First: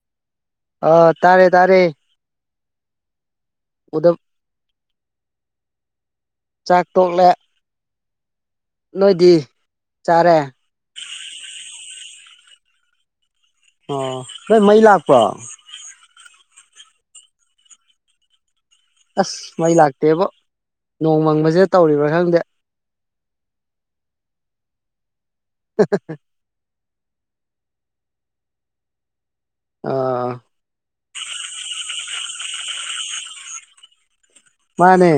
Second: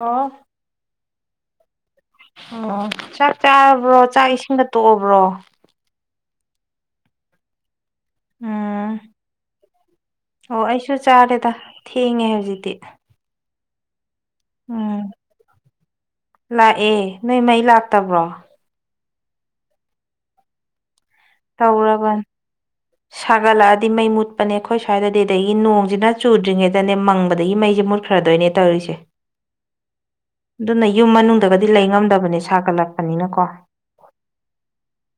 ꯑꯣ ꯑꯥ ꯇꯥꯔꯦ ꯇꯥꯔꯦ ꯑꯣ ꯆꯥꯛ ꯆꯥꯔꯕ꯭ꯔꯣ ꯎꯗꯞ ꯆꯥꯛ ꯏꯁꯤꯡꯒ ꯇꯣꯛꯑꯕ꯭ꯔꯣ ꯆꯥꯥꯛ ꯇꯣꯛꯂꯦ ꯎꯝ ꯅꯣꯏꯗꯤ ꯆꯥꯔꯦ ꯆꯥꯛ ꯆꯥꯔꯦꯗ ꯊꯦꯡꯉꯦ ꯍꯨꯖꯤꯛꯇꯤ ꯑꯣ ꯅꯣꯏ ꯃꯩ ꯂꯥꯛꯄ꯭ꯔꯣ ꯂꯥꯛꯑꯦ ꯅꯣꯏ ꯃꯩ ꯂꯥꯛꯇꯕ꯭ꯔꯣ ꯑꯁ ꯃꯩ ꯂꯥꯛꯇꯦꯕꯣ ꯅꯣꯡꯃꯪꯕꯖꯤꯗ ꯇꯧꯔꯤꯕ꯭ꯔꯥ ꯇꯧꯔꯕꯅꯤ ꯈꯪꯗꯦ ꯁꯥꯒꯠꯂꯛꯑꯗꯤ ꯃꯩ ꯃꯨꯠꯄꯅꯦ ꯑꯈꯣꯏ ꯁ꯭ꯋꯥꯏꯗꯗꯤ ꯑꯗꯒꯤ ꯅꯣꯡꯖꯤꯅ ꯆꯨꯗ꯭ꯔꯤꯉꯩ ꯗꯅꯦ ꯃꯪꯕꯗꯒꯤ ꯃꯩꯖꯦ ꯃꯨꯠꯈ꯭ꯔꯗꯣꯏꯅꯦ ꯇꯧꯔꯤꯁꯦ ꯑꯥ ꯑꯗꯨꯅ ꯌꯨꯝ ꯃꯅꯨꯡꯗꯒꯗꯤ ꯂꯩ ꯉꯝꯗꯕꯅꯦ ꯁꯥꯒꯠꯂꯛꯄꯅꯤꯅ ꯀꯣ ꯃꯥꯅꯦ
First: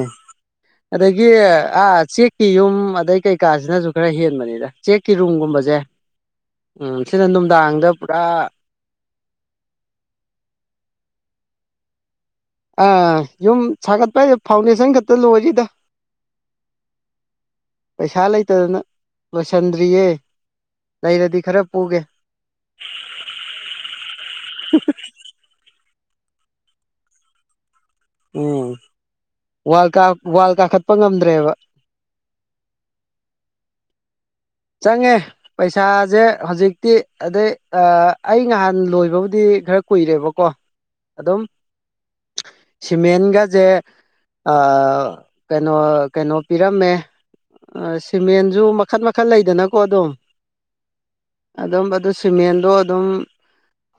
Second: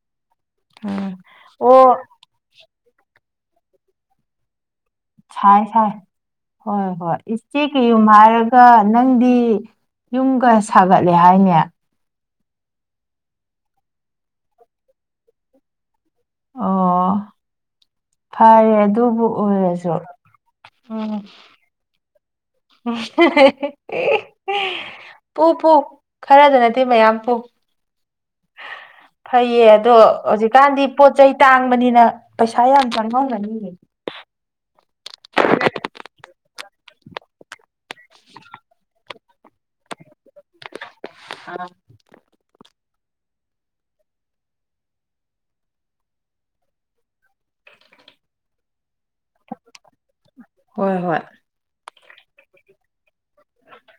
ꯎꯝ ꯑꯗꯒꯤ ꯑꯣ ꯑꯥ ꯆꯦꯛꯀꯤ ꯌꯨꯝ ꯑꯗꯩ ꯀꯩꯀꯥꯖꯤꯅꯖꯨ ꯈꯔ ꯍꯦꯟꯕꯅꯤꯗ ꯆꯦꯛꯀꯤ ꯁꯥꯏ ꯔꯨꯝꯒꯨꯝꯕꯁꯦ ꯁꯥꯏ ꯍꯣꯏ ꯎꯝ ꯍꯣꯏ ꯁꯤꯅ [unintelligible] ꯆꯦꯛꯀꯤ ꯅꯨꯡꯗꯥꯡꯗ ꯌꯨꯝ ꯄꯨꯔꯥ ꯍꯥꯏꯔꯒ ꯅꯪꯗꯤ ꯌꯨꯝꯒ ꯁꯥꯒꯠꯂꯦ ꯍꯥꯏꯅꯦ ꯑꯥ ꯌꯨꯝ ꯁꯥꯒꯠꯄ ꯍꯥꯏꯖꯦ ꯐꯥꯎꯟꯗꯦꯁꯟ ꯈꯠꯇ ꯂꯣꯏꯔꯤꯗ ꯑꯣ ꯄꯩꯁꯥ ꯐꯔꯦ ꯂꯩꯇꯗꯅ ꯑꯗꯨꯕꯨ ꯑꯣꯏꯔꯁꯨ ꯂꯣꯏꯁꯟꯗ꯭ꯔꯤꯌꯦ ꯎꯝ ꯂꯩꯔꯗꯤ ꯈꯔ ꯄꯨꯒꯦ [unintelligible] ꯄꯨ ꯄꯨ ꯈꯔꯗꯅꯠꯇꯦ ꯃꯌꯥꯝ ꯄꯨ ꯎꯝ ꯐꯩꯌꯦ ꯋꯥꯜ ꯑꯗꯣ ꯀꯥ ꯋꯥꯜ ꯍꯧꯖꯤꯛꯀꯥꯟꯗꯤ ꯀꯥꯈꯠꯄ ꯄꯣꯠ ꯆꯩ ꯉꯝꯗ꯭ꯔꯦꯕ ꯇꯥꯡꯕꯅꯤꯅ ꯄꯩꯁꯥ ꯌꯥꯝ ꯆꯪꯉꯝꯒꯅꯤꯌꯦ ꯆꯪꯉꯦ ꯄꯩꯁꯥꯖꯦ ꯍꯧꯖꯤꯛꯇꯤ ꯑꯗꯩ ꯑꯥ ꯑꯩ ꯉꯍꯟ ꯂꯣꯏꯕꯕꯨꯗꯤ ꯈꯔ ꯀꯨꯏꯔꯦꯕꯀꯣ ꯑꯗꯨꯝ ꯁꯤꯃꯦꯟꯒꯖꯦ ꯑꯥ ꯀꯩꯅꯣ ꯀꯩꯅꯣ ꯄꯤꯔꯝꯃꯦ ꯑꯥ ꯁꯤꯃꯦꯟꯖꯨ ꯃꯈꯟ ꯃꯈꯟ ꯂꯩꯗꯅꯀꯣ ꯑꯗꯨꯝ ꯍꯣꯏ ꯍꯣꯏ ꯑꯗꯨꯝ ꯑꯗꯨ ꯁꯤꯃꯦꯟꯗꯣ ꯑꯗꯨꯝ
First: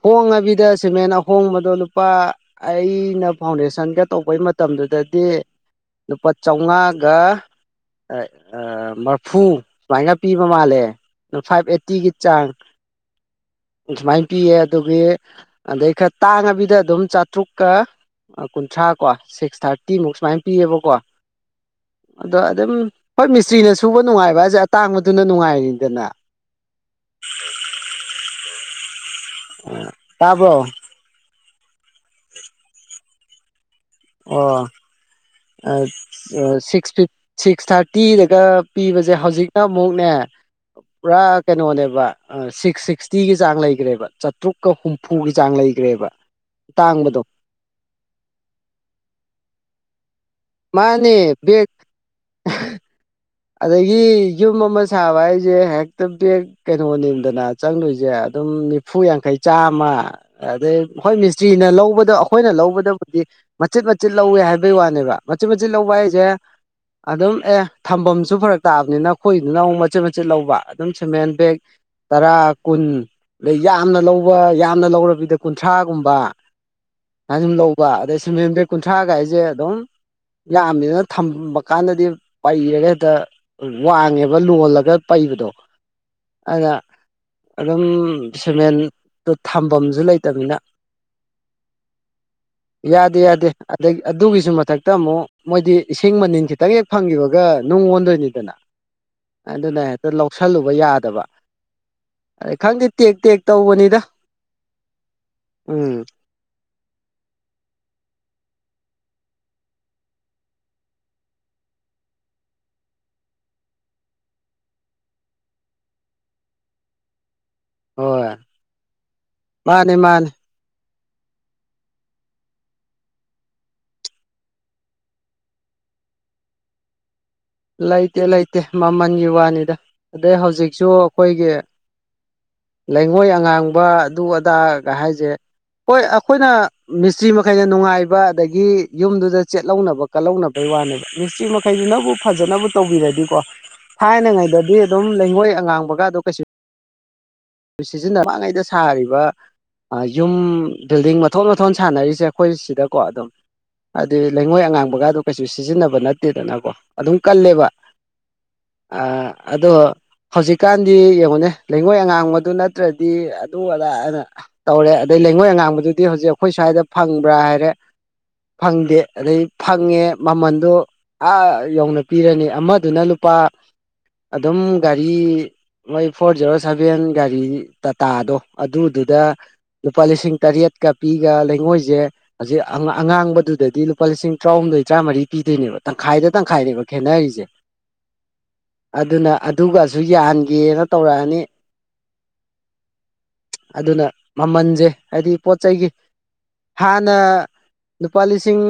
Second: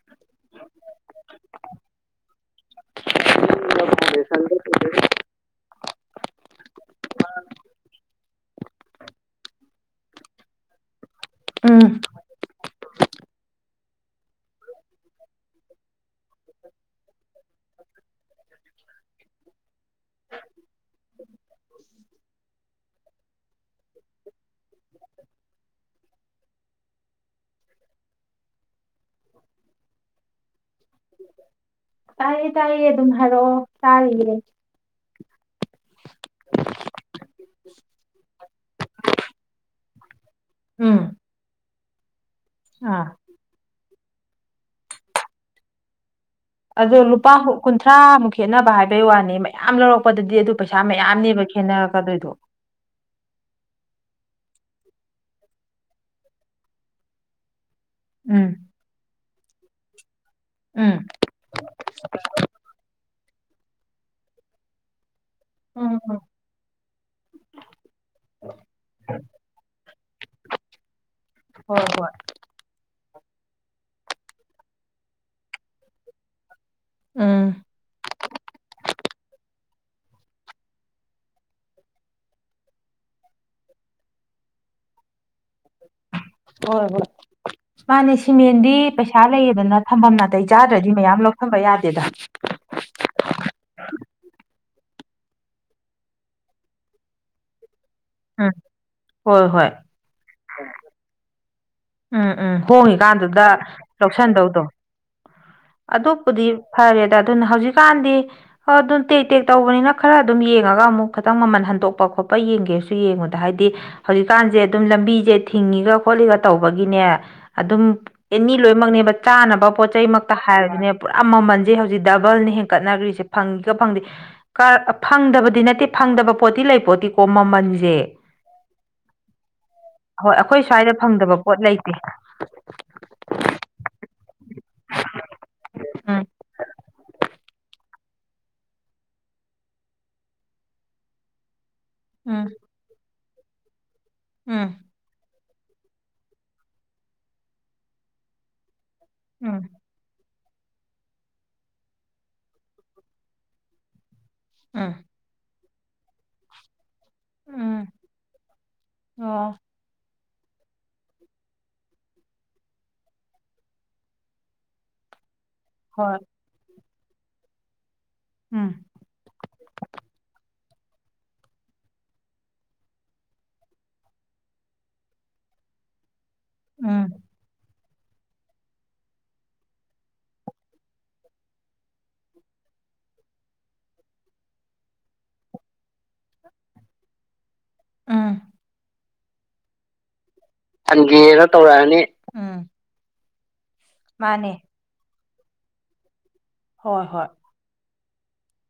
ꯍꯣꯡꯉꯕꯤꯗ ꯁꯤꯃꯦꯟ ꯑꯍꯣꯡꯕꯗꯣ ꯂꯨꯄꯥ ꯑꯩꯅ ꯐꯥꯎꯟꯗꯦꯁꯟꯒ ꯇꯧꯕꯩ ꯃꯇꯝꯗꯨꯗꯗꯤ ꯂꯨꯄꯥ ꯆꯧꯉꯥꯒ ꯑꯥ ꯃꯔꯐꯨ ꯁꯨꯃꯥꯏꯅ ꯄꯤꯕ ꯃꯥꯜꯂꯦ ꯑꯗꯨ ꯐꯥꯏꯚ ꯎꯝ ꯑꯦꯠꯇꯤꯒꯤ ꯆꯥꯡ ꯁꯨꯃꯥꯏꯅ ꯄꯤꯌꯦ ꯑꯗꯨꯒꯤ ꯑꯗꯩ ꯈꯔ ꯇꯥꯡꯉꯕꯤꯗ ꯑꯗꯨꯝ ꯆꯥꯇ꯭ꯔꯨꯛꯀꯥ ꯀꯨꯟꯊ꯭ꯔꯥ ꯀꯣ ꯁꯤꯛꯁ ꯊꯥꯔꯇꯤꯃꯨꯛ ꯁꯨꯃꯥꯏꯅ ꯄꯤꯌꯦꯕꯀꯣ ꯑꯗꯣ ꯑꯗꯨꯝ ꯍꯣꯏ ꯃꯤꯁꯇ꯭ꯔꯤꯅ ꯁꯨꯕ ꯅꯨꯡꯉꯥꯏꯕ ꯍꯥꯏꯖꯦ ꯇꯥꯡꯕꯗꯨꯅ ꯅꯨꯡꯉꯥꯏ [unintelligible] ꯑꯥ ꯇꯥꯕ꯭ꯔꯣ ꯇꯥꯏꯌꯦ ꯇꯥꯏꯌꯦ ꯑꯗꯨꯝ ꯍꯥꯏꯔꯛꯑꯣ ꯇꯥꯔꯤꯌꯦ ꯑꯣ ꯑꯁ ꯑꯥ ꯁꯤꯛꯁ ꯐꯤꯠ ꯁꯤꯛꯁ ꯊ꯭ꯥꯔꯇꯤꯗꯒ ꯄꯤꯕꯖꯦ ꯍꯧꯖꯤꯛꯅ ꯑꯃꯨꯛꯅꯦ ꯎꯝ ꯄꯨꯔꯥ ꯀꯩꯅꯣꯅꯦꯕ ꯁꯤꯛꯁ ꯑꯥ ꯁꯤꯛꯁꯇꯤꯒꯤ ꯆꯥꯡ ꯂꯩꯒ꯭ꯔꯦꯕ ꯆꯥꯇ꯭ꯔꯨꯛꯀ ꯍꯨꯝꯐꯨꯒꯤ ꯆꯥꯡ ꯂꯩꯒ꯭ꯔꯦꯕ ꯑꯗꯣ ꯂꯨꯄꯥ ꯀꯨꯟꯊ꯭ꯔꯥꯃꯨꯛ ꯈꯦꯠꯅꯕ ꯍꯥꯏꯕꯩ ꯋꯥꯅꯦ ꯃꯌꯥꯝ ꯂꯧꯔꯛꯄꯗꯗꯤ ꯑꯗꯨ ꯄꯩꯁꯥ ꯃꯥꯅꯦ ꯃꯌꯥꯝꯅꯦꯕ ꯕꯦꯒ ꯈꯦꯠꯅꯔꯛꯀꯗꯣꯏꯗꯣ [unintelligible] ꯑꯗꯒꯤ ꯌꯨꯝ ꯑꯃ ꯁꯥꯕ ꯍꯥꯏꯖꯦ ꯍꯦꯛꯇ ꯕꯦꯛ ꯀꯩꯅꯣꯅꯤꯗꯅ ꯆꯪꯘꯣꯏꯁꯦ ꯎꯝ ꯑꯗꯨꯝ ꯅꯤꯐꯨ ꯌꯥꯡꯈꯩ ꯆꯥꯝꯃ ꯑꯗꯩ ꯎꯝ ꯍꯣꯏ ꯃꯤꯁ ꯃꯤꯁꯇ꯭ꯔꯤꯅ ꯂꯧꯕꯗ ꯑꯩꯈꯣꯏꯅ ꯂꯧꯕꯗꯕꯨꯗꯤ ꯃꯆꯤꯠ ꯃꯆꯤꯠ ꯂꯧꯋꯦ ꯍꯥꯏꯕꯩ ꯋꯥꯅꯦꯕ ꯃꯆꯤꯠ ꯃꯆꯤꯠ ꯎꯝ ꯂꯧꯕ ꯎꯝ ꯍꯥꯏꯖꯦ ꯑꯗꯨꯝ ꯑꯦ ꯊꯝꯕꯝꯁꯨ ꯐꯔꯛ ꯇꯥꯑꯕꯅꯤꯅ ꯑꯩꯈꯣꯏꯗꯨꯅ ꯑꯃꯨꯛ ꯃꯆꯤꯠ ꯃꯆꯤꯠ ꯂꯧꯕ ꯑꯗꯨꯝ ꯁꯤꯃꯦꯟ ꯕꯦꯛ ꯍꯣꯏ ꯍꯣꯏ ꯇꯔꯥ ꯀꯨꯟ ꯑꯗꯩ ꯌꯥꯝꯅ ꯂꯧꯕ ꯌꯥꯝꯅ ꯂꯧꯔꯕꯤꯗ ꯀꯨꯟꯊ꯭ꯔꯥꯒꯨꯝꯕ ꯁꯥꯏꯅ ꯎꯝ ꯁꯨꯝ ꯂꯧꯕ ꯑꯗꯩ ꯁꯤꯃꯦꯟ ꯕꯦꯛ ꯀꯨꯟꯊ꯭ꯔꯥꯒꯏꯖꯦ ꯑꯗꯨꯝ ꯌꯥꯝꯃꯤꯅ ꯊꯝꯕ ꯀꯥꯟꯗꯦ ꯄꯩꯔꯒ ꯍꯦꯛꯇ ꯋꯥꯡꯉꯦꯕ ꯂꯣꯜꯂꯒ ꯄꯩꯕꯗꯣ ꯑꯗꯨꯅ ꯍꯣꯏ ꯍꯣꯏ ꯑꯗꯨꯝ ꯃꯥꯅꯦ ꯁꯤꯃꯦꯟꯗꯤ ꯁꯤꯃꯦꯟꯗꯣ ꯄꯩꯁꯥ ꯂꯩꯌꯦꯗꯅ ꯊꯝꯐꯝꯁꯨ ꯊꯝꯕꯝ ꯅꯥꯇꯩ ꯂꯩꯇꯕꯅꯤꯅ ꯆꯥꯗ꯭ꯔꯗꯤ ꯃꯌꯥꯝ ꯂꯧ ꯊꯝꯕ ꯌꯥꯗꯦꯗ ꯌꯥꯗꯦ ꯌꯥꯗꯦ ꯑꯘꯩ ꯑꯗꯨꯒꯤꯁꯨ ꯃꯊꯛ ꯇꯥ ꯑꯃꯨꯛ ꯃꯣꯏꯗꯤ ꯏꯁꯤꯡ ꯃꯅꯤꯟ ꯈꯤꯇꯪ ꯍꯦꯛ ꯐꯪꯒꯤꯕꯒ ꯅꯨꯡ ꯑꯣꯟꯗꯣꯏ ꯎꯝ ꯅꯤꯗꯅ ꯍꯣꯏ ꯍꯣꯏ ꯑꯗꯨꯅ ꯍꯦꯛꯇ ꯂꯧꯁꯤꯜꯂꯨꯕ ꯌꯥꯗꯕ ꯎꯝ ꯎꯝ ꯑꯗꯩ ꯈꯪꯗꯦ ꯇꯦꯛ ꯇꯦꯛ ꯍꯣꯡꯉꯤꯀꯥꯟꯗꯨꯗ ꯇꯧꯕꯅꯤꯗ ꯂꯧꯁꯟꯗꯧꯗꯣ ꯎꯝ ꯑꯗꯨ ꯄꯨꯗꯤ ꯐꯔꯦꯗ ꯑꯗꯨꯅ ꯍꯧꯖꯤꯛꯀꯥꯟꯗꯤ ꯑꯗꯨꯝ ꯇꯦꯛ ꯇꯦꯛ ꯇꯧꯕꯅꯤꯅ ꯈꯔ ꯑꯗꯨꯝ ꯌꯦꯡꯉꯒ ꯑꯃꯨꯛ ꯈꯤꯇꯪ ꯃꯃꯟ ꯍꯟꯗꯣꯛꯄ ꯈꯣꯠꯄ ꯌꯦꯡꯒꯦꯁꯨ ꯌꯦꯡꯉꯨꯗ ꯍꯥꯏꯗꯤ ꯍꯧꯖꯤꯛꯀꯥꯟꯁꯦ ꯑꯗꯨꯝ ꯂꯝꯕꯤꯁꯦ ꯊꯤꯡꯉꯤꯒ ꯈꯣꯠꯂꯤꯒ ꯇꯧꯕꯒꯤꯅꯦ ꯑꯗꯨꯝ ꯍꯣꯏ ꯑꯦꯅꯤ ꯂꯣꯏꯃꯛꯅꯦꯕ ꯆꯥꯅꯕ ꯄꯣꯠ ꯃꯥꯅꯤ ꯆꯩ ꯃꯥꯅꯤ ꯃꯛꯇ ꯍꯥꯏꯔꯁꯨꯅꯦ ꯄꯨꯔꯥ ꯃꯃꯜꯁꯦ ꯍꯧꯖꯤꯛ ꯗꯕꯜꯅꯤ ꯍꯦꯟꯒꯠꯅꯈ꯭ꯔꯤꯁꯦ ꯐꯪꯉꯤꯒ ꯐꯪꯗꯦ ꯀꯥ ꯐꯪꯗꯕꯗꯤ ꯅꯠꯇꯦ ꯐꯪꯗꯕ ꯄꯣꯠꯇꯤ ꯂꯩ ꯄꯣꯠꯇꯦ ꯍꯣ ꯃꯃꯟ ꯂꯩꯇꯦ ꯂꯩꯇꯦ ꯃꯃꯜꯒꯤ ꯋꯥꯅꯤꯗ ꯍꯣꯏ ꯑꯗꯩ ꯑꯩꯈꯣꯏ ꯍꯧꯖꯤꯛꯁꯨ ꯁ꯭ꯋꯥꯏꯗ ꯐꯪꯗꯕ ꯑꯩꯈꯣꯏꯒꯤ ꯄꯣꯠ ꯂꯩꯇꯦ ꯂꯩꯉꯣꯏ ꯑꯉꯥꯡꯕ ꯑꯗꯨ ꯑ ꯇꯥ ꯒ ꯍꯥꯏꯁꯦ ꯍꯣꯏ ꯎꯝ ꯑꯩꯈꯣꯏꯅ ꯃꯤꯁꯇ꯭ꯔꯤ ꯃꯈꯩꯅ ꯅꯨꯡꯉꯥꯏꯕ ꯑꯗꯒꯤ ꯌꯨꯝꯗꯨꯗ ꯆꯦꯠꯂꯧꯅꯕ ꯀꯜꯍꯧꯅꯕꯩ ꯋꯥꯅꯦꯕ ꯃꯤꯁꯇ꯭ꯔꯤ ꯃꯈꯩꯗꯨꯅꯕꯨ ꯎꯝ ꯐꯖꯅꯕꯨ ꯇꯧꯕꯤꯔꯗꯤꯀꯣ ꯎꯝ ꯊꯥꯏꯅꯉꯩꯗꯗꯤ ꯑꯗꯨꯝ ꯂꯩꯉꯣꯏ ꯑꯉꯥꯡꯕꯒꯗꯣ ꯀꯩꯁꯨ ꯁꯤꯖꯤꯟꯅ ꯃꯥꯡꯉꯩꯗ ꯁꯥꯔꯤꯕ ꯎꯝ ꯑꯥ ꯌꯨꯝ ꯕꯤꯜꯗꯤꯡ ꯃꯊꯣꯟ ꯃꯊꯣꯟ ꯁꯥꯟꯅꯔꯤꯁꯦ ꯑꯩꯈꯣꯏ ꯁꯤꯗꯀꯣ ꯑꯗꯨꯝ ꯍꯥꯏꯗꯤ ꯂꯩꯉꯣꯏ ꯎꯝ ꯑꯉꯥꯡꯕꯒꯗꯣ ꯀꯩꯁꯨ ꯁꯤꯖꯤꯟꯅꯕ ꯅꯠꯇꯦꯗꯅꯀꯣ ꯑꯗꯨꯝ ꯀꯜꯂꯦꯕ ꯎꯝ ꯑꯥ ꯑꯣ ꯑꯗꯣ ꯍꯧꯖꯤꯛꯀꯥꯟꯗꯤ ꯌꯦꯡꯉꯣꯅꯦ ꯂꯩꯉꯣꯏ ꯑꯉꯥꯡꯕ ꯑꯗꯨ ꯅꯠꯇ꯭ꯔꯥꯗꯤ ꯑꯗꯨ ꯑꯗꯥꯅ ꯇꯧꯔꯦ ꯑꯗꯩ ꯂꯩꯉꯣꯏ ꯑꯉꯥꯡꯕꯗꯨꯗꯤ ꯍꯣꯏ ꯍꯧꯖꯤꯛ ꯈꯣꯏ ꯁ꯭ꯋꯥꯏꯗ ꯐꯪꯕ꯭ꯔꯥ ꯍꯥꯏꯔꯦ ꯎꯝ ꯐꯪꯗꯦ ꯑꯗꯩ ꯐꯪꯉꯦ ꯃꯃꯟꯗꯣ ꯑꯥ ꯌꯧꯅ ꯄꯤꯔꯅꯤ ꯑꯃꯗꯨꯅ ꯂꯨꯄꯥ ꯑꯗꯨꯝ ꯒꯥꯔꯤ ꯃꯣꯏ ꯐꯣꯔ ꯖꯦꯔꯣ ꯁꯚꯦꯟ ꯎꯝ ꯒꯥꯔꯤ ꯇꯥꯇꯥꯗꯣ ꯑꯗꯨꯗꯨꯗ ꯂꯨꯄꯥ ꯂꯤꯁꯤꯡ ꯇꯔꯦꯠꯀꯥ ꯄꯤꯒꯥ ꯂꯩꯉꯣꯏꯖꯦ ꯍꯧꯖꯤꯛ ꯑꯉꯥ ꯑꯉꯥꯡꯕꯗꯨꯗꯗꯤ ꯂꯨꯄꯥ ꯂꯤꯁꯤꯡ ꯇ꯭ꯔꯥꯍꯨꯝꯗꯣꯏ ꯇꯔꯥꯃꯔꯤ ꯄꯤꯗꯣꯏꯅꯦꯕ ꯇꯪꯈꯥꯏꯗ ꯇꯪꯈꯥꯏꯅꯦꯕ ꯈꯦꯅꯔꯤꯖꯦ ꯎꯝ ꯑꯗꯨꯅ ꯑꯗꯨꯒꯥꯁꯨ ꯌꯥꯍꯟꯒꯦꯅ ꯇꯧꯔꯛꯑꯅꯤ ꯇꯧꯔꯑꯅꯤ ꯑꯗꯨꯅ ꯃꯥꯅꯦ ꯃꯃꯜꯖꯦ ꯍꯥꯏꯗꯤ ꯄꯣꯠ ꯆꯩꯒꯤ ꯍꯣꯏ ꯍꯥꯟꯅ ꯍꯣꯏ ꯂꯨꯄꯥ ꯂꯤꯁꯤꯡ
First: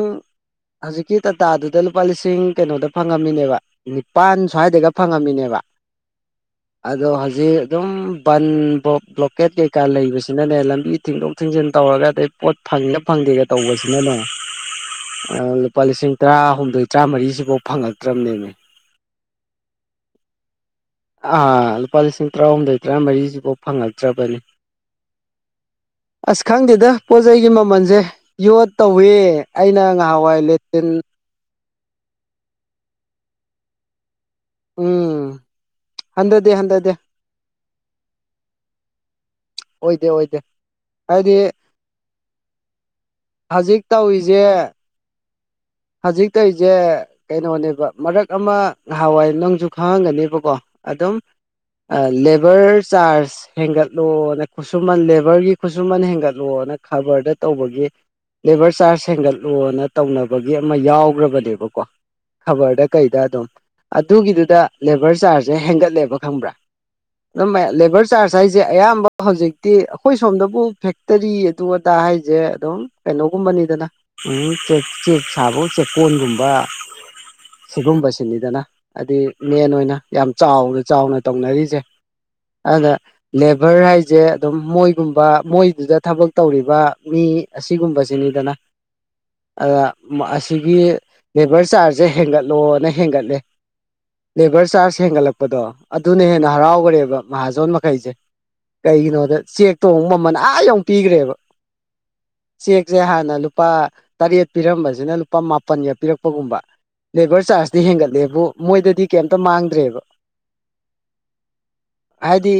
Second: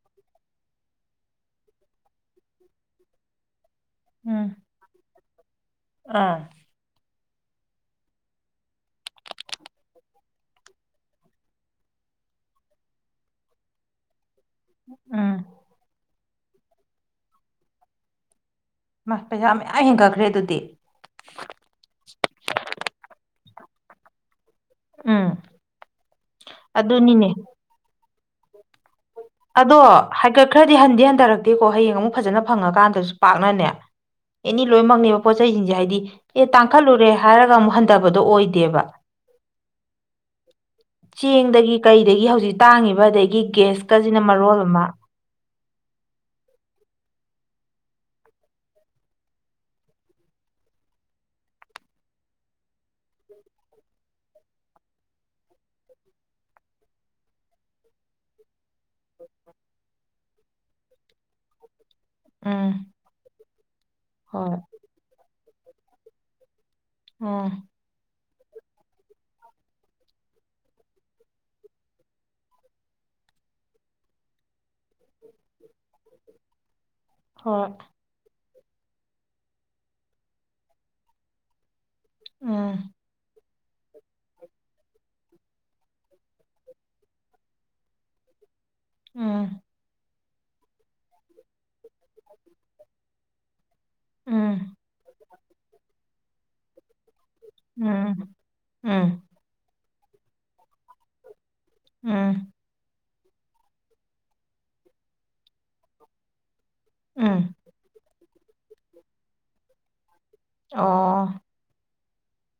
ꯍꯧꯖꯤꯛꯀꯤ ꯇꯥꯇꯥꯗꯨꯗ ꯂꯨꯄꯥ ꯂꯤꯁꯤꯡ ꯀꯩꯅꯣꯗ ꯐꯪꯉꯝꯃꯤꯅꯦꯕ ꯅꯤꯄꯥꯥꯟ ꯎꯝ ꯁ꯭ꯋꯥꯏꯗꯒꯥ ꯐꯪꯉꯝꯃꯤꯅꯦꯕ ꯑꯥ ꯑꯗꯣ ꯍꯧꯖꯤꯛ ꯑꯗꯨꯝ ꯕꯟ ꯕ꯭ꯂꯣ ꯕ꯭ꯂꯣꯀꯦꯠ ꯀꯩꯀꯥ ꯂꯩꯕꯁꯤꯅꯅꯦ ꯂꯝꯕꯤ ꯊꯤꯡꯗꯣꯛ ꯊꯤꯡꯖꯤꯟ ꯇꯧꯔꯒꯥ ꯑꯗꯩ ꯄꯣꯠ ꯐꯪꯉꯤꯒꯥ ꯐꯪꯗꯦꯒꯥ ꯇꯧꯕꯁꯤꯅꯅꯦ ꯎꯝ ꯑꯥ ꯂꯨꯄꯥ ꯂꯤꯁꯤꯡ ꯇꯔꯥꯍꯨꯝꯗꯣꯏ ꯇꯔꯥꯃꯔꯤꯁꯤꯕꯨꯛ ꯐꯪꯉꯛꯇ꯭ꯔꯥꯝꯅꯦꯃꯦ ꯃꯥ ꯄꯩꯁꯥ ꯃꯌꯥꯝ ꯍꯦꯟꯒꯠꯈ꯭ꯔꯦ ꯑꯗꯨꯗꯤ ꯑꯥ ꯂꯨꯄꯥ ꯂꯤꯁꯤꯡ ꯇ꯭ꯔꯥꯍꯨꯝꯗꯣꯏ ꯇꯔꯥꯃꯔꯤꯖꯤꯕꯥꯎ ꯐꯪꯉꯛꯇ꯭ꯔꯥꯕꯅꯤ ꯎꯝ ꯑꯁ ꯈꯪꯗꯦꯗ ꯄꯣꯠ ꯑꯗꯨꯅꯤꯅꯦ ꯆꯩꯩꯒꯤ ꯃꯃꯜꯖꯦ ꯌꯣꯠ ꯇꯧꯋꯦ ꯑꯩꯅ ꯉꯍꯥꯟꯋꯥꯏ ꯂꯦꯇꯤꯟ ꯇꯦ ꯀꯣ ꯍꯌꯦꯡ ꯑꯃꯨꯛ ꯐꯖꯅ ꯐꯪꯉꯀꯥꯟꯗꯁꯨ ꯄꯥꯛꯅꯅꯦ ꯑꯦꯅꯤ ꯂꯣꯏꯅꯃꯛꯅꯦꯕ ꯎꯝ ꯄꯣꯠ ꯆꯩꯁꯤꯡꯁꯦ ꯍꯥꯏꯗꯤ ꯑꯦ ꯍꯟꯊꯗꯦ ꯍꯟꯊꯗꯦ ꯇꯥꯡꯈꯠꯂꯨꯔꯦ ꯍꯥꯏꯔꯒꯥ ꯑꯃꯨꯛ ꯍꯟꯗꯕꯗꯣ ꯑꯣꯏꯗꯦꯕ ꯑꯣꯏꯗꯦ ꯑꯣꯏꯗꯦ ꯍꯥꯏꯗꯤ ꯆꯦꯡꯗꯥꯒꯤ ꯀꯩꯗꯥꯒꯤ ꯍꯧꯖꯤꯛ ꯇꯥꯡꯉꯤꯕ ꯑꯗꯥꯒꯤ ꯍꯧꯖꯤꯛ ꯒꯦꯁ ꯀꯥꯖꯤꯅ ꯃꯔꯣꯜ ꯑꯃ ꯍꯥꯖꯤꯛ ꯇꯩꯖꯦ ꯀꯩꯅꯣꯅꯦꯕ ꯃꯔꯛ ꯑꯃꯥ ꯉꯍꯥꯋꯥꯏ ꯅꯪꯖꯨ ꯈꯪꯑꯒꯅꯦꯕꯀꯣ ꯑꯗꯨꯝ ꯑꯥ ꯂꯦꯕꯔ ꯆꯥꯔꯖ ꯍꯦꯟꯒꯠꯂꯣꯅ ꯈꯨꯠꯁꯨꯃꯟ ꯂꯦꯕꯔꯒꯤ ꯈꯨꯠꯁꯨꯃꯟ ꯍꯦꯟꯒꯠꯂꯣꯅ ꯈꯥꯕ꯭ꯔꯗ ꯇꯧꯕꯒꯤ ꯂꯦꯕꯔ ꯆꯥꯔꯖ ꯍꯦꯟꯒꯠꯂꯣꯅ ꯇꯧꯅꯞ ꯕꯥꯒꯤ ꯑꯃꯥ ꯌꯥꯎꯒ꯭ꯔꯥꯕꯅꯦꯕꯀꯣ ꯎꯝ ꯈꯕꯔꯗ ꯀꯩꯗ ꯑꯗꯨꯝ ꯍꯣꯏ ꯑꯗꯨꯒꯤꯗꯨꯗ ꯂꯦꯕꯔ ꯆꯥꯔꯖꯁꯦ ꯍꯦꯟꯒꯠꯂꯦꯕ ꯈꯪꯕ꯭ꯔꯥ ꯑꯗꯨꯝ ꯎꯝ ꯃꯦ ꯂꯦꯕꯔ ꯆꯥꯔꯖ ꯍꯥꯏꯖꯦ ꯑꯌꯥꯝꯕ ꯍꯧꯖꯤꯛꯇꯤ ꯑꯈꯣꯏ ꯁꯣꯝꯗꯕꯨ ꯐꯦꯛꯇꯥꯔꯤ ꯑꯗꯨ ꯑꯗꯥ ꯍꯥꯏꯖꯦ ꯑꯗꯨꯝ ꯀꯩꯅꯣꯒꯨꯝꯕꯅꯤꯗꯅ ꯎꯝ ꯇꯦ ꯆꯦꯛ ꯁꯥꯕꯨ ꯆꯦꯛꯀꯣꯟꯒꯨꯝꯕ ꯍꯣꯏ ꯁꯤꯒꯨꯝꯕꯁꯤꯅꯤꯗꯅ ꯑꯥꯗꯤ ꯃꯦꯟ ꯑꯣꯏꯅ ꯌꯥꯝ ꯆꯥꯎꯅ ꯆꯥꯎꯅ ꯇꯧꯅꯔꯤꯖꯦ ꯎꯝ ꯑꯗꯥ ꯂꯦꯕꯔ ꯍꯥꯏꯁꯦ ꯑꯗꯨꯝ ꯃꯣꯏꯒꯨꯝꯕ ꯃꯣꯏꯗꯨꯗ ꯊꯕꯛ ꯇꯧꯔꯤꯕ ꯃꯤ ꯑꯁꯤꯒꯨꯝꯕꯁꯤꯅꯤꯗꯅ ꯎꯝ ꯑꯗꯨꯅ ꯃꯥ ꯑꯁꯤꯒꯤ ꯂꯦꯕꯔ ꯆꯥꯔꯖꯁꯦ ꯍꯦꯟꯒꯠꯂꯣꯅ ꯍꯦꯟꯒꯠꯂꯦ ꯂꯦꯕꯔ ꯎꯝ ꯆꯥꯔꯖ ꯍꯦꯟꯒꯠꯂꯛꯄꯗꯣ ꯑꯗꯨꯅ ꯍꯦꯟꯅ ꯍꯔꯥꯎꯒ꯭ꯔꯦꯕ ꯃꯍꯥꯖꯣꯟ ꯃꯈꯩꯁꯦ ꯎꯝ ꯎꯝ ꯀꯩꯒꯤꯅꯣꯗ ꯆꯦꯛꯇꯣꯃꯨ ꯃꯃꯟ ꯑꯥ ꯌꯧ ꯄꯤꯒ꯭ꯔꯦꯕ ꯎꯝ ꯆꯦꯛꯁꯦ ꯍꯥꯟꯅ ꯂꯨꯄꯥ ꯇꯔꯦꯠ ꯄꯤꯔꯝꯕꯖꯤꯅ ꯂꯨꯄꯥ ꯃꯥꯄꯟꯒ ꯄꯤꯔꯛꯄꯒꯨꯝꯕ ꯂꯦꯕꯔ ꯎꯝ ꯆꯥꯔꯖꯇꯤ ꯍꯦꯟꯒꯠꯂꯦꯕꯨ ꯃꯣꯏꯗꯗꯤ ꯀꯩꯝꯇ ꯃꯥꯡꯗ꯭ꯔꯦꯕ ꯑꯣ ꯍꯥꯏꯗꯤ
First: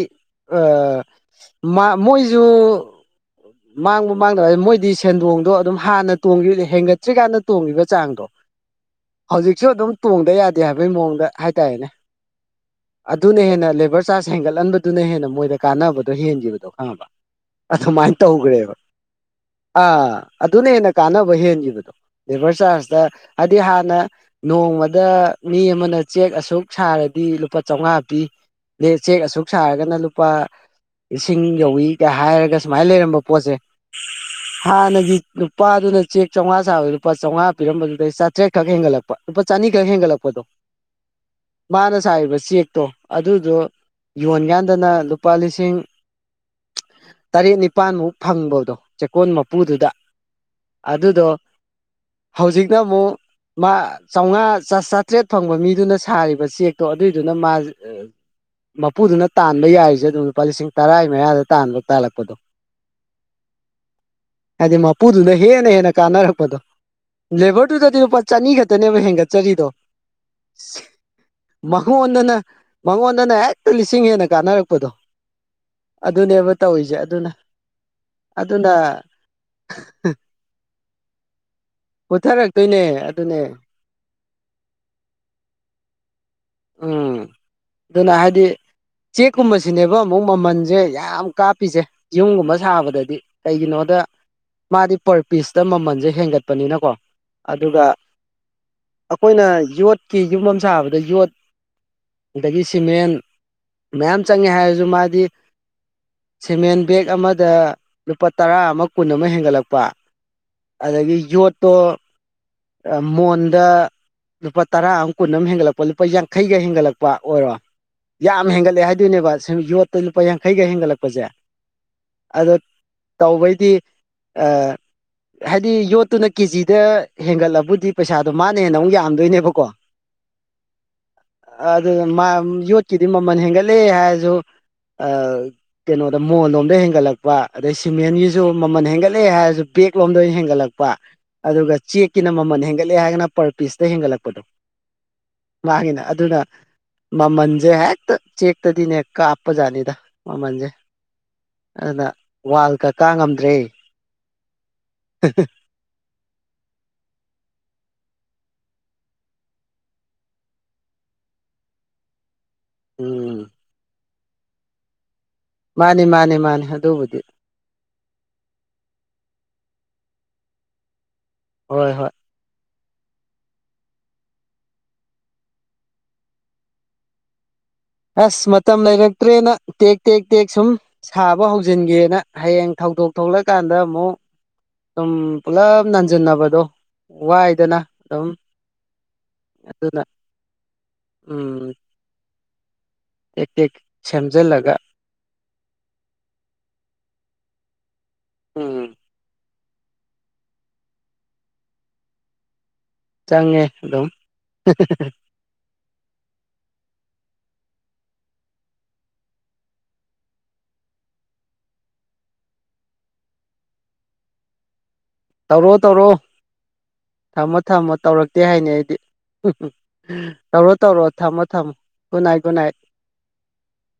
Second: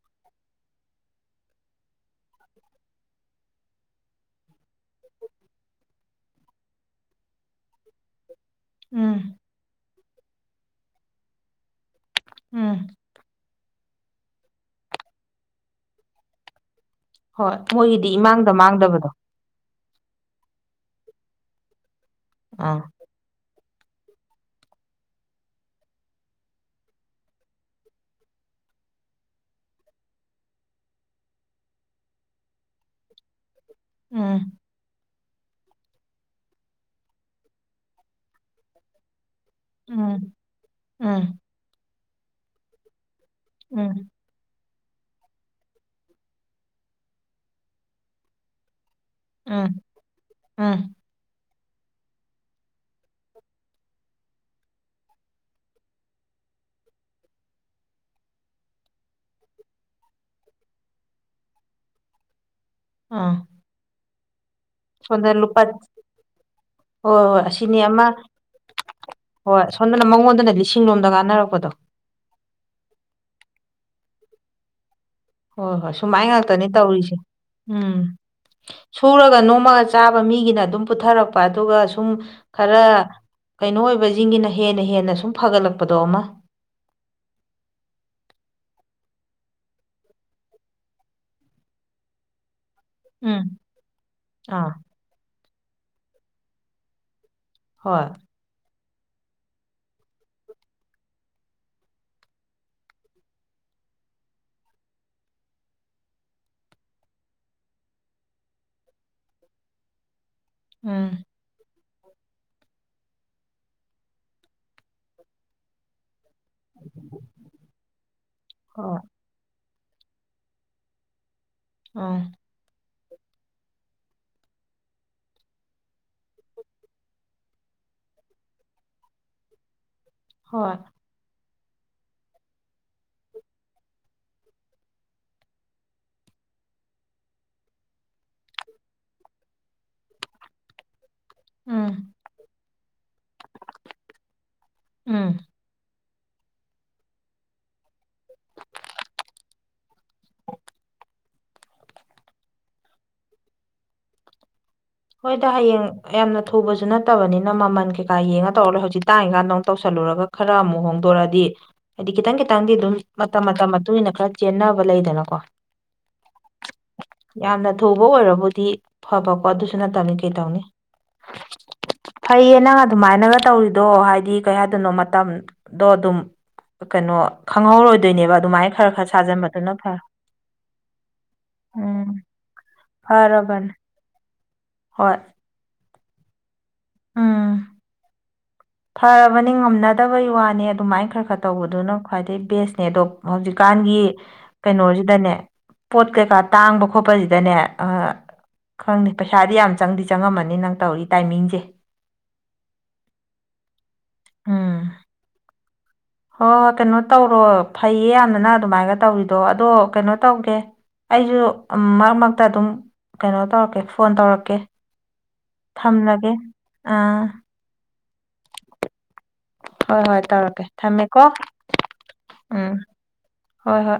ꯑꯥ ꯃꯥ ꯃꯣꯏꯖꯨ ꯃꯥꯡꯕ ꯃꯥꯡꯗꯕꯖꯦ ꯃꯣꯏꯗꯤ ꯁꯦꯟꯗꯣꯡꯗꯣ ꯑꯗꯨꯝ ꯍꯥꯟꯅ ꯇꯣꯡꯒ꯭ꯔꯤꯜ ꯍꯦꯟꯒꯠꯇ꯭ꯔꯤꯀꯥꯟꯗ ꯇꯣꯡꯒꯤꯕ ꯆꯥꯡꯗꯣ ꯎꯝ ꯍꯧꯖꯤꯛꯁꯨ ꯑꯗꯨꯝ ꯇꯣꯡꯗ ꯌꯥꯗꯦ ꯍꯥꯏꯕꯩ ꯃꯑꯣꯡꯗ ꯍꯥꯏꯇꯥꯔꯦꯅꯦ ꯎꯝ ꯑꯗꯨꯅ ꯍꯦꯟꯅ ꯂꯦꯕꯔ ꯆꯥꯔꯖ ꯍꯦꯟꯒꯠꯂꯟꯕꯗꯨꯅ ꯍꯦꯟꯅ ꯃꯣꯏꯗ ꯀꯥꯟꯅꯕꯗꯣ ꯍꯦꯟꯒꯤꯕꯗꯣ ꯈꯪꯉꯕ ꯍꯣꯏ ꯃꯣꯏꯒꯤꯗꯤ ꯑꯗꯨꯃꯥꯏꯅ ꯏꯃꯥꯡꯗ ꯇꯧꯈ꯭ꯔꯦꯕ ꯃꯥꯡꯗꯕꯗꯣ ꯑꯥ ꯑꯗꯨꯅ ꯍꯦꯟꯅ ꯀꯥꯟꯅꯕ ꯍꯦꯟꯒꯤꯕꯗꯣ ꯂꯦꯕꯔ ꯑꯥ ꯆꯥꯔꯖꯇ ꯍꯥꯏꯗꯤ ꯍꯥꯟꯅ ꯅꯣꯡꯃꯗ ꯃꯤ ꯑꯃꯥꯅ ꯆꯦꯛ ꯑꯁꯨꯛ ꯁꯥꯔꯗꯤ ꯂꯨꯄꯥ ꯆꯧꯉꯥ ꯄꯤ ꯂꯦ ꯆꯦꯛ ꯑꯁꯨꯛ ꯁꯥꯔꯒꯅ ꯂꯨꯄꯥ ꯂꯤꯁꯤꯡ ꯌꯧꯋꯤꯒ ꯍꯥꯏꯔꯒ ꯁꯨꯃꯥꯏ ꯂꯩꯔꯝꯕ ꯄꯣꯠꯁꯦ ꯎꯝ ꯍꯥꯟꯅꯒꯤ ꯄꯥꯗꯨꯅ ꯆꯦꯛ ꯆꯧꯉꯥ ꯁꯥꯕꯗ ꯂꯨꯄꯥ ꯆꯧꯉꯥ ꯄꯤꯔꯝꯕꯗꯨꯗꯩ ꯆꯥꯇ꯭ꯔꯦꯠꯈꯛ ꯍꯦꯟꯒꯠꯂꯛ ꯄ ꯂꯨꯄꯥ ꯆꯅꯤ ꯈꯛ ꯎꯝ ꯍꯦꯟꯒꯠꯂꯛꯄꯗꯣ ꯎꯝ ꯃꯥꯅ ꯁꯥꯔꯤꯕ ꯆꯦꯛꯇꯣ ꯑꯗꯨꯗꯣ ꯎꯝ ꯌꯣꯟ ꯒꯥꯟꯗꯅ ꯂꯨꯄꯥ ꯂꯤꯁꯤꯡ ꯇꯔꯦꯠ ꯅꯤꯄꯥꯟꯃꯨꯛ ꯐꯪꯕꯗꯣ ꯆꯦꯛꯀꯣꯟ ꯎꯝ ꯃꯄꯨꯗꯨꯗ ꯎꯝ ꯑꯗꯨꯗꯣ ꯍꯧꯖꯤꯛꯅ ꯑꯃꯨꯛ ꯃꯥ ꯆꯧꯉꯥ ꯆꯥ ꯆꯥꯇ꯭ꯔꯦꯠ ꯐꯪꯕ ꯃꯤꯗꯨꯅ ꯁꯥꯔꯤꯕ ꯆꯦꯛꯇꯣ ꯑꯗꯨꯏꯗꯨꯅ ꯃꯥꯖꯦ ꯑꯥ ꯃꯄꯨꯗꯨꯅ ꯇꯥꯟꯕ ꯌꯥꯔꯤꯖꯦ ꯑꯗꯨꯗ ꯂꯨꯄꯥ ꯂꯤꯁꯤꯡ ꯇꯔꯥꯏ ꯃꯌꯥꯗ ꯇꯥꯟꯕ ꯇꯥꯜꯂꯛꯄꯗꯣ ꯑꯥ ꯍꯥꯏꯗꯤ ꯁꯣꯝꯗ ꯃꯄꯨꯗꯨꯅ ꯂꯨꯄꯥ ꯍꯦꯟꯅ ꯍꯦꯟꯅ ꯀꯥꯟꯅꯔꯛꯄꯗꯣ ꯍꯣꯏ ꯍꯣꯏ ꯑꯁꯤꯅꯤ ꯂꯦꯕꯔꯗꯨꯗꯗꯤ ꯑꯃ ꯂꯨꯄꯥ ꯆꯅꯤ ꯈꯛꯇꯅꯦꯕ ꯍꯣꯏ ꯍꯦꯟꯒꯠꯆꯔꯤꯗꯣ ꯁꯣꯝꯗꯅ ꯃꯉꯣꯟꯗꯅ ꯂꯤꯁꯤꯡ ꯂꯣꯝꯗ ꯀꯥꯟꯅꯔꯛꯄꯗꯣ ꯃꯥ ꯍꯣꯟꯗꯅ ꯃꯉꯣꯟꯗꯅ ꯍꯦꯛꯇ ꯂꯤꯁꯤꯡ ꯍꯦꯟꯅ ꯀꯥꯟꯅꯔꯛꯄꯗꯣ ꯍꯣꯏ ꯍꯣꯏ ꯁꯨꯃꯥꯏ ꯑꯗꯨꯅꯦꯕ ꯉꯥꯛꯇꯅꯦ ꯇꯧꯔꯤꯁꯦ ꯑꯗꯨꯅ ꯎꯝ ꯑꯗꯨꯅ ꯁꯨꯔꯒ ꯅꯣ ꯑꯝꯃꯒ ꯆꯥꯕ ꯃꯤꯒꯤꯅ ꯑꯗꯨꯝ ꯄꯨꯊꯔꯛꯄ ꯑꯗꯨꯒ ꯁꯨꯝ ꯄꯨꯊꯔꯛꯇꯣꯏꯅꯦ ꯈꯔ ꯑꯗꯨꯅꯦ ꯀꯩꯅꯣ ꯑꯣꯏꯕꯩ ꯆꯤꯡꯒꯤꯅ ꯍꯦꯟꯅ ꯍꯦꯟꯅ ꯁꯨꯝ ꯐꯒꯠꯂꯛꯄꯗꯣ ꯑꯃꯥ ꯎꯝ ꯗꯨꯅ ꯍꯥꯏꯗꯤ ꯆꯦꯛꯀꯨꯝꯕꯁꯤꯅꯦꯕ ꯑꯃꯨꯛ ꯃꯃꯟꯖꯦ ꯌꯥꯝ ꯀꯥꯞꯄꯤꯁꯦ ꯌꯨꯝꯒꯨꯝꯕ ꯁꯥꯕ ꯗꯗꯤ ꯎꯝ ꯀꯩꯒꯤꯅꯣꯗ ꯑꯥ ꯃꯥꯗꯤ ꯄꯔ ꯄꯤꯁꯇ ꯃꯃꯟꯁꯦ ꯍꯦꯟꯒꯠꯄꯅꯤꯅꯀꯣ ꯑꯗꯨꯒ ꯍꯣꯏ ꯑꯈꯣꯏꯅ ꯌꯣꯠꯀꯤ ꯌꯨꯝ ꯑꯝ ꯁꯥꯕꯗ ꯌꯣꯠ ꯑꯗꯒꯤ ꯁꯤꯃꯦꯟ ꯃꯌꯥꯝ ꯆꯪꯉꯦ ꯍꯥꯏꯔꯁꯨ ꯃꯥꯗꯤ ꯁꯤꯃꯦꯟ ꯕꯦꯛ ꯑꯃꯗ ꯂꯨꯄꯥ ꯇꯔꯥ ꯑꯃ ꯀꯨꯟ ꯑꯃ ꯍꯦꯟꯒꯠꯂꯛꯄ ꯎꯝ ꯑꯗꯒꯤ ꯌꯣꯠ ꯇꯣ ꯑ ꯃꯣꯟꯗ ꯂꯨꯄꯥ ꯇꯔꯥ ꯑꯝ ꯀꯨꯟ ꯑꯃ ꯍꯦꯟꯒꯠꯂꯛꯄ ꯂꯨꯄꯥ ꯌꯥꯡ ꯈꯩꯒ ꯍꯦꯟꯒꯠꯂꯛꯄ ꯑꯣꯏꯔꯣ ꯌꯥꯝ ꯍꯦꯟꯒꯠꯂꯦ ꯍꯣꯏ ꯍꯥꯏꯗꯣꯏꯅꯦꯕ ꯁꯨꯝ ꯌꯣꯠ ꯇ ꯂꯨꯄꯥ ꯌꯥꯡꯈꯩꯒ ꯍꯦꯟꯒꯠꯂꯛꯄꯁꯦ ꯑꯣꯝ ꯑꯗꯣ ꯇꯧꯕꯩꯗꯤ ꯑꯥ ꯍꯥꯏꯗꯤ ꯌꯣꯠꯇꯨꯅ ꯀꯦꯖꯤꯗ ꯍꯦꯟꯒꯠꯂꯕꯨꯗꯤ ꯄꯩꯁꯥꯗꯣ ꯃꯥꯅ ꯍꯦꯟꯅ ꯑꯃꯨꯛ ꯌꯥꯝꯗꯣꯏꯅꯦꯕꯀꯣ ꯍꯣꯏ ꯑꯗꯨ [unintelligible] ꯌꯣꯠꯀꯤꯗꯤ ꯃꯃꯜ ꯍꯦꯟꯒꯠꯂꯦ ꯍꯥꯏꯔꯖꯨ ꯑꯥ ꯀꯩꯅꯣꯗ ꯃꯣꯟ ꯂꯣꯝꯗ ꯍꯦꯟꯒꯠꯂꯛꯄ ꯑꯗꯩ ꯁꯤꯃꯦꯟꯒꯤꯁꯨ ꯃꯃꯟ ꯍꯦꯟꯒꯠꯂꯦ ꯍꯥꯏꯔꯁꯨ ꯕꯦꯛꯂꯣꯝꯗ ꯑꯣꯏꯅ ꯍꯦꯟꯒꯠꯂꯛ ꯄ ꯑꯗꯨꯒ ꯎꯝ ꯆꯦꯛꯀꯤꯅ ꯃꯃꯟ ꯍꯦꯟꯒꯠꯂꯦ ꯍꯥꯏꯔꯒꯅ ꯄꯔ ꯄꯤꯁꯇ ꯍꯦꯟꯒꯠꯂꯛꯄꯗꯨ ꯎꯝ ꯃꯥꯥꯒꯤꯅꯥ ꯑꯗꯨꯅ ꯃꯃꯜꯁꯦ ꯍꯦꯛꯇ ꯆꯦꯛꯇꯗꯤꯅꯦ ꯀꯥꯞꯄꯖꯥꯠꯅꯤꯗ ꯃꯃꯜꯁꯦ ꯑꯗꯨꯅ ꯋꯥꯜ ꯀ ꯀꯥ ꯉꯝꯗ꯭ꯔꯦ ꯍꯣꯏꯗ ꯍꯌꯦꯡ ꯌꯥꯝꯅ ꯊꯨꯕꯁꯨ ꯅꯠꯇꯕꯅꯤꯅ ꯃꯃꯜ ꯀꯩꯀꯥ ꯌꯦꯡꯉ ꯇꯧꯔ ꯂꯣꯏ ꯍꯧꯖꯤꯛ ꯇꯥꯡꯉꯤꯀꯥꯟꯗ ꯑꯃꯨꯛ ꯇꯧꯁꯜꯂꯨꯔꯒ ꯈꯔ ꯑꯃꯨꯛ ꯍꯣꯡꯗꯣꯔꯛꯑꯗꯤ ꯈꯤꯇꯪ ꯈꯤꯇꯪꯗꯤ ꯑꯗꯨꯝ ꯎꯝ ꯃꯇꯝ ꯃꯇꯝ ꯃꯇꯨꯡ ꯏꯟꯅ ꯈꯔ ꯆꯦꯟꯅꯕ ꯂꯩꯗꯅꯀꯣ ꯃꯥꯅꯤ ꯃꯥꯅꯤ ꯃꯥꯅꯤ ꯑꯗꯨꯕꯨꯗꯤ ꯌꯥꯝꯅ ꯊꯨꯕ ꯑꯣꯏꯔꯕꯨꯗꯤ ꯐꯕꯀꯣ ꯑꯗꯨꯁꯨ ꯅꯠꯇꯝꯅꯤ ꯀꯩꯇꯧꯅꯤ ꯍꯣꯏ ꯍꯣꯏ ꯐꯩꯌꯦ ꯅꯪ ꯑꯗꯨꯃꯥꯏꯅꯒ ꯇꯧꯔꯤꯗꯣ ꯍꯥꯏꯗꯤ ꯀꯩ ꯍꯥꯏꯗꯣꯏꯅꯣ ꯃꯇꯝꯗꯣ ꯑꯗꯨꯝ ꯀꯅꯣ ꯈꯪꯍꯧꯔꯣꯏ ꯑꯁ ꯃꯇꯝ ꯂꯩꯔꯛꯇ꯭ꯔꯦꯅ ꯇꯦꯛ ꯇꯦꯛ ꯇꯦꯛ ꯁꯨꯝ ꯁꯥꯕ ꯍꯧꯖꯤꯟꯒꯦꯅ ꯎꯝ ꯍꯌꯦꯡ ꯊꯧꯗꯣꯛ ꯐꯔꯕꯅꯦ ꯊꯣꯛꯂꯛꯀꯥꯟꯗ ꯑꯃꯨꯛ ꯁꯨꯝ ꯍꯣꯏ ꯄꯨꯂꯞ ꯅꯟꯖꯤꯟꯅꯕꯗꯣ ꯎꯝ ꯋꯥꯏꯗꯅ ꯑꯗꯨꯝ ꯐꯔꯕꯅꯤ ꯑꯗꯨꯅ ꯉꯝꯅꯗꯕꯩ ꯋꯥꯅꯤ ꯑꯗꯨꯃꯥꯏꯅ ꯈ꯭ꯔ ꯈ꯭ꯔ ꯎꯝ ꯇꯧꯕꯗꯨꯅ ꯈ꯭ꯋꯥꯏꯗꯩ ꯕꯦꯁꯅꯦ ꯑꯗꯣ ꯇꯦꯛ ꯇꯦꯛ ꯍꯧꯖꯤꯛꯀꯥꯟꯒꯤ ꯁꯦꯝꯖꯤꯜꯂꯒ ꯗꯅꯦ ꯄꯣꯠ ꯀꯩꯀꯥ ꯇꯥꯡꯕ ꯈꯣꯠꯄꯖꯤꯗꯅꯦ ꯑꯥ ꯎꯝ ꯈꯪꯗꯦ ꯄꯩꯁꯥꯗꯤ ꯌꯥꯝ ꯆꯪꯗꯤ ꯆꯪꯉꯝꯃꯅꯤ ꯅꯪ ꯇꯧꯔꯤ ꯇꯥꯏꯃꯤꯡꯁꯦ ꯆꯪꯉꯦ ꯑꯗꯨꯝ [unintelligible] ꯍꯣ ꯀꯩꯅꯣ ꯇꯧꯔꯣ ꯐꯩꯌꯦ ꯌꯥꯝꯅ ꯅꯪ ꯑꯗꯨꯃꯥꯏꯒ ꯇꯧꯔꯤꯗꯣ ꯑꯗꯣ ꯀꯩꯅꯣ ꯇꯧꯒꯦ ꯑꯩꯖꯨ ꯃꯔꯛ ꯃꯔꯛꯇ ꯑꯗꯨꯝ ꯀꯩꯅꯣ ꯇꯧꯔꯛꯀꯦ ꯐꯣꯟ ꯇꯧꯔꯛꯀꯦ ꯇꯧꯔꯣꯛ ꯇꯧꯔꯣꯛ ꯊꯝꯂꯒꯦ ꯑꯥ ꯊꯝꯃꯣ ꯊꯝꯃꯣ ꯇꯧꯔꯛꯇꯦ ꯍꯥꯏꯅꯤ ꯑꯩꯗꯤ [unintelligible] ꯍꯣꯏ ꯍꯣꯏ ꯇꯧꯔꯛꯀꯦ ꯇꯧꯔꯣ ꯇꯧꯔꯣ ꯊꯝꯃꯦꯀꯣ ꯊꯝꯃꯣ ꯊꯝꯃꯣ ꯒꯨꯅꯥꯏꯠ ꯎꯝ ꯒꯨꯅꯥꯏꯠ ꯍꯣꯏ ꯍꯣꯏ